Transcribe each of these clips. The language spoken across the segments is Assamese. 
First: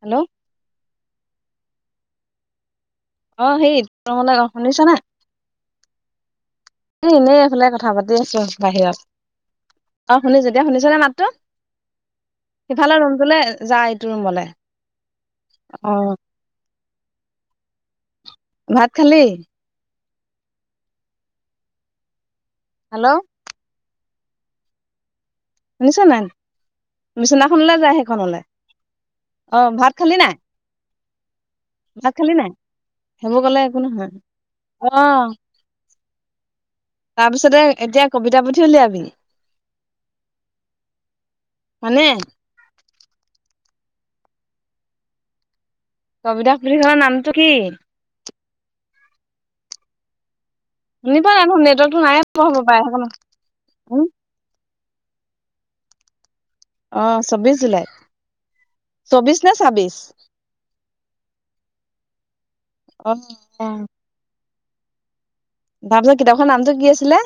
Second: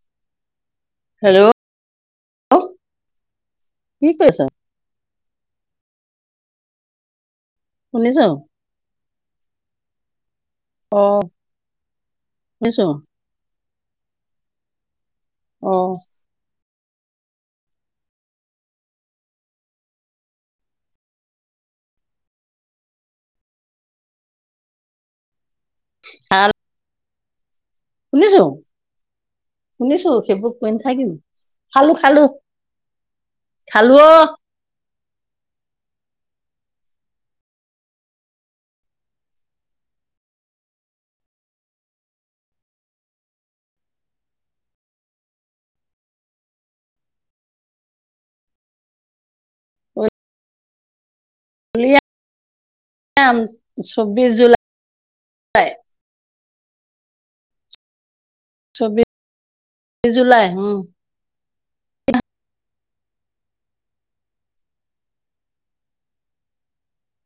হেল্ল'। হেল্ল'। অ', সেই কি কৰিছ [unintelligible] শুনিছ নে? [unintelligible] ওলাই কথা পাতি শুনিছো আছো বাহিৰত। শুনিছো, এতিয়া শুনিছনে অ মাততো? শুনিছো সিফালে ৰুমটোলে যা ইটো ৰুমলে। অ'। ভাত খালি? হেল্ল'। শুনিছ নাই? খাল [unintelligible] [unintelligible] সেইখনলে, শুনিছো অ', ভাত শুনিছো খালি নাই? সেইবোৰ কৈ [inaudible] ভাত খালী নাই? সেইবোৰ কলে একো খালো অ নহয়। অ', তাৰপিছতে এতিয়া কবিতা পুঠি উলিয়াবি, হয়নে? কবিতা পুথিখনৰ নামটো কি? [unintelligible] নেটৱৰ্কতটো নাই। [unintelligible] চৌব্বিশ জুলাই [unintelligible] অ', চৌব্বিশ জুলাই। চৌবি চৌবিশ নে ছাব্বিশ জুলাই উম, [inaudible] অ', অ'। তাপিছত কিতাপখনৰ নামটো কি আছিলে?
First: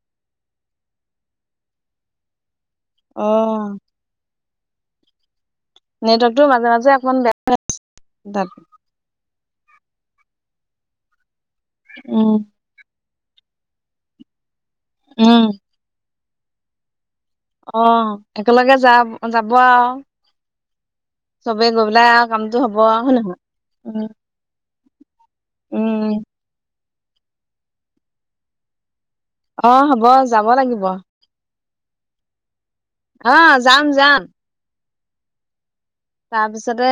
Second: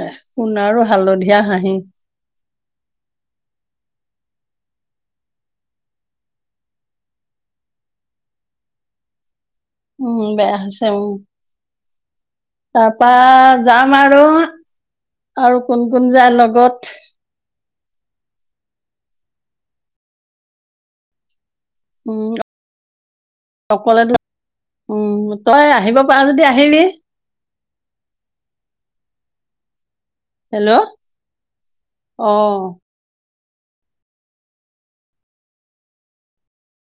এ, সোণাৰু হালধীয়া হাঁহি। অ'। নেটৱৰ্কটো মাজে, মাজে অকমান বেয়া [inaudible] উম, বেয়া হৈছে উম। উম। [unintelligible] যাম আৰু। উম। আৰু কোন, কোন যায় লগ আগত অ' একেলগে য যাব আৰু চবে গৈ পেলাই উম আৰু কামটো হ'ব হয় নহয়। অকলে উম, তই উম, আহিব পাৰ যদি আহিবি। অ, হ'ব ব, যাব হেল্ল' লাগিব। অ' আ, যাম, যাম। তাৰপিছতে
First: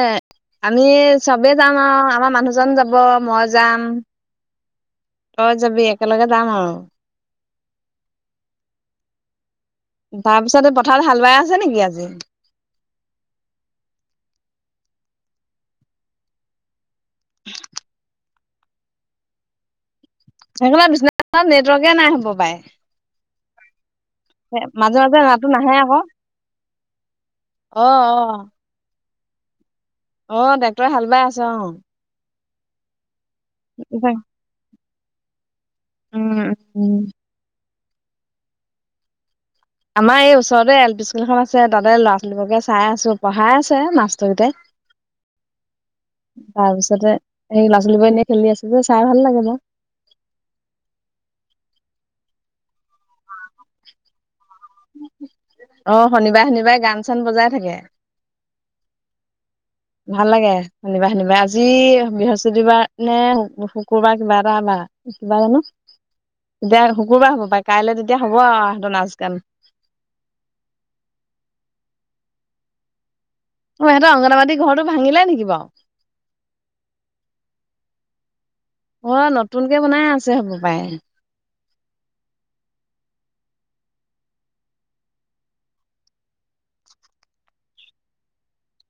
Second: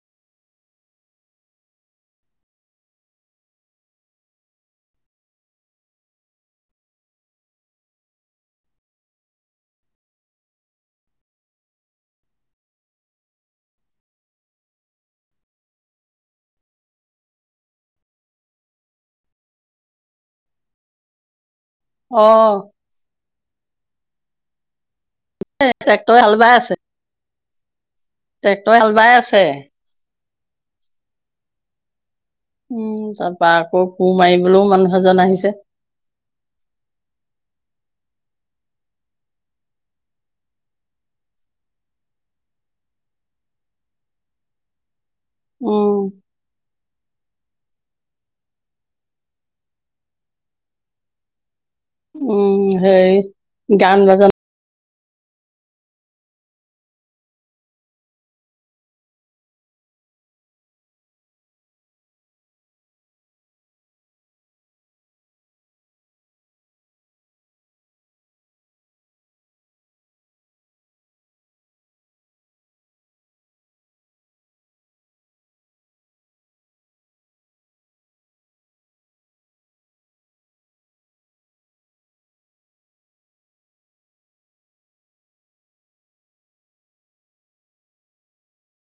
আমি চবেই যাম আৰু আমাৰ মানুহজন যাব, মই যাম, তই যাবি, একেলগে যাম আৰু তাৰ পিছতে পথাৰত হাল বাই আছ নেকি আজি? [inaudible] হ'ব দে, [unintelligible] নেট ৱৰ্কে নাই অ হ'ব পায় [inaudible] মাতটো নাহে আকৌ ট্ৰেক্টৰে হাল বাই আছে। অ' ট্ৰেক্টৰে হাল বাই আছে। চে। অ', ট্ৰেক্টৰে হাল বাই আছে, অ' উম, তা পা আকৌ কোৰ মাৰিবলৈও মানুহ ভজন আহিছে। উম, উম। আমাৰ এই ওচৰতে এল পি স্কুল এখন আছে তাতে ল'ৰা-ছোৱালীবোৰকে চাই আছোঁ পঢ়াই আছে মাষ্টৰকেইটাই। উম, তাৰপিছতে সেই ল'ৰা-ছোৱালীবোৰ এনেই খেলি আছে যে চাই ভাল লাগে মে। উম, সেই গান বাজন অ', শনিবাৰে, শনিবাৰে গান চান বজাই থাকে। ভাল লাগে, শনিবাৰ, শনিবাৰে আজি বৃহস্পতিবাৰ নে শুকুৰবাৰ কিবা এটা বাৰ কিবা জানো তেতিয়া শুকুৰবাৰ হ'ব পাৰে কাইলৈ তেতিয়া হ'ব আৰু হঁতৰ নাচ গান। অ', ইহঁতৰ অংগনাবাদীৰ ঘৰটো ভাঙিলে নেকি বাৰু? অ', নতুনকে বনাই আছে হ'ব পাৰে।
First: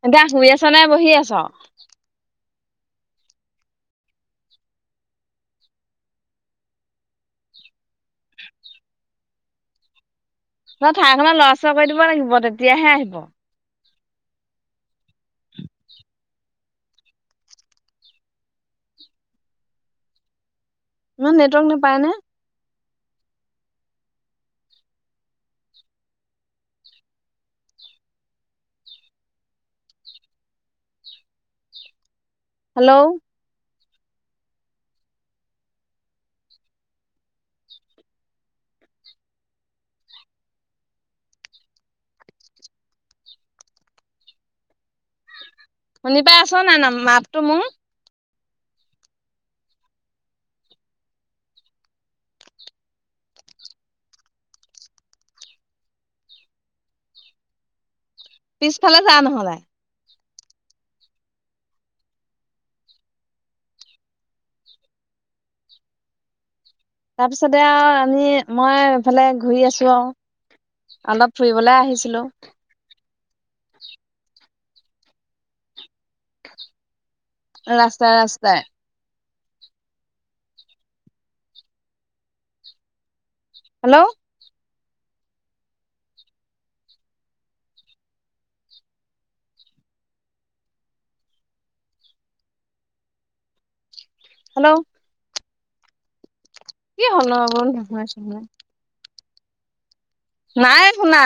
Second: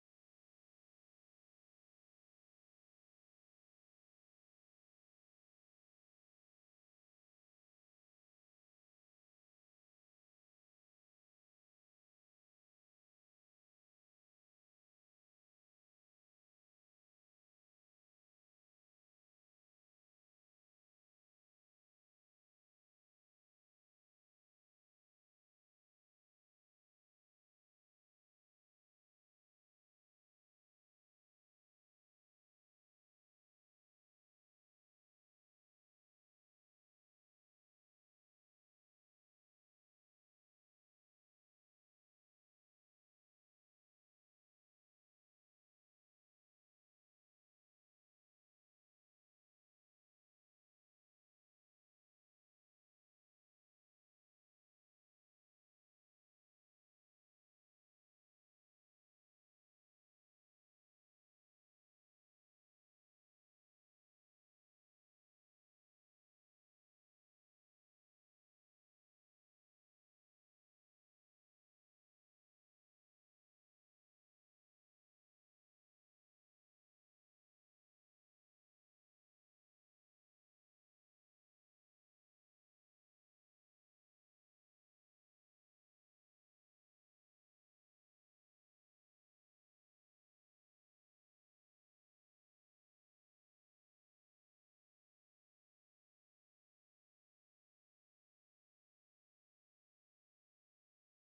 এতিয়া শুই আছ' নে বহি আছ'? ন' ঠাইখনত ল'ৰ চৰ কৰি দিব লাগিব তেতিয়াহে আহিব। [inaudible] ইমান নেটৱৰ্ক নাপায় নে। হেল্ল'। শুনি পাই আছ' নাই ন' মাতটো মোৰ। পিছফালে যা নহ'লে। তাৰপিছতে আৰু আমি মই এইফালে ঘূৰি আছোঁ আৰু অলপ ফুৰিবলৈ আহিছিলোঁ। ৰাস্তাই, ৰাস্তাই। হেল্ল'। হেল্ল'। কি হ'ল [unintelligible] নাই শুনা।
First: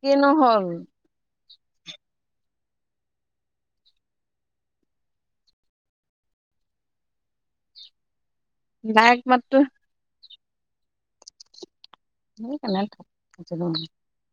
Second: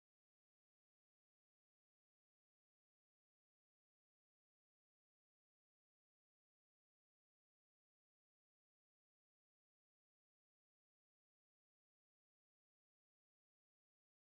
কিনো হ'ল? [unintelligible] মাততো [unintelligible]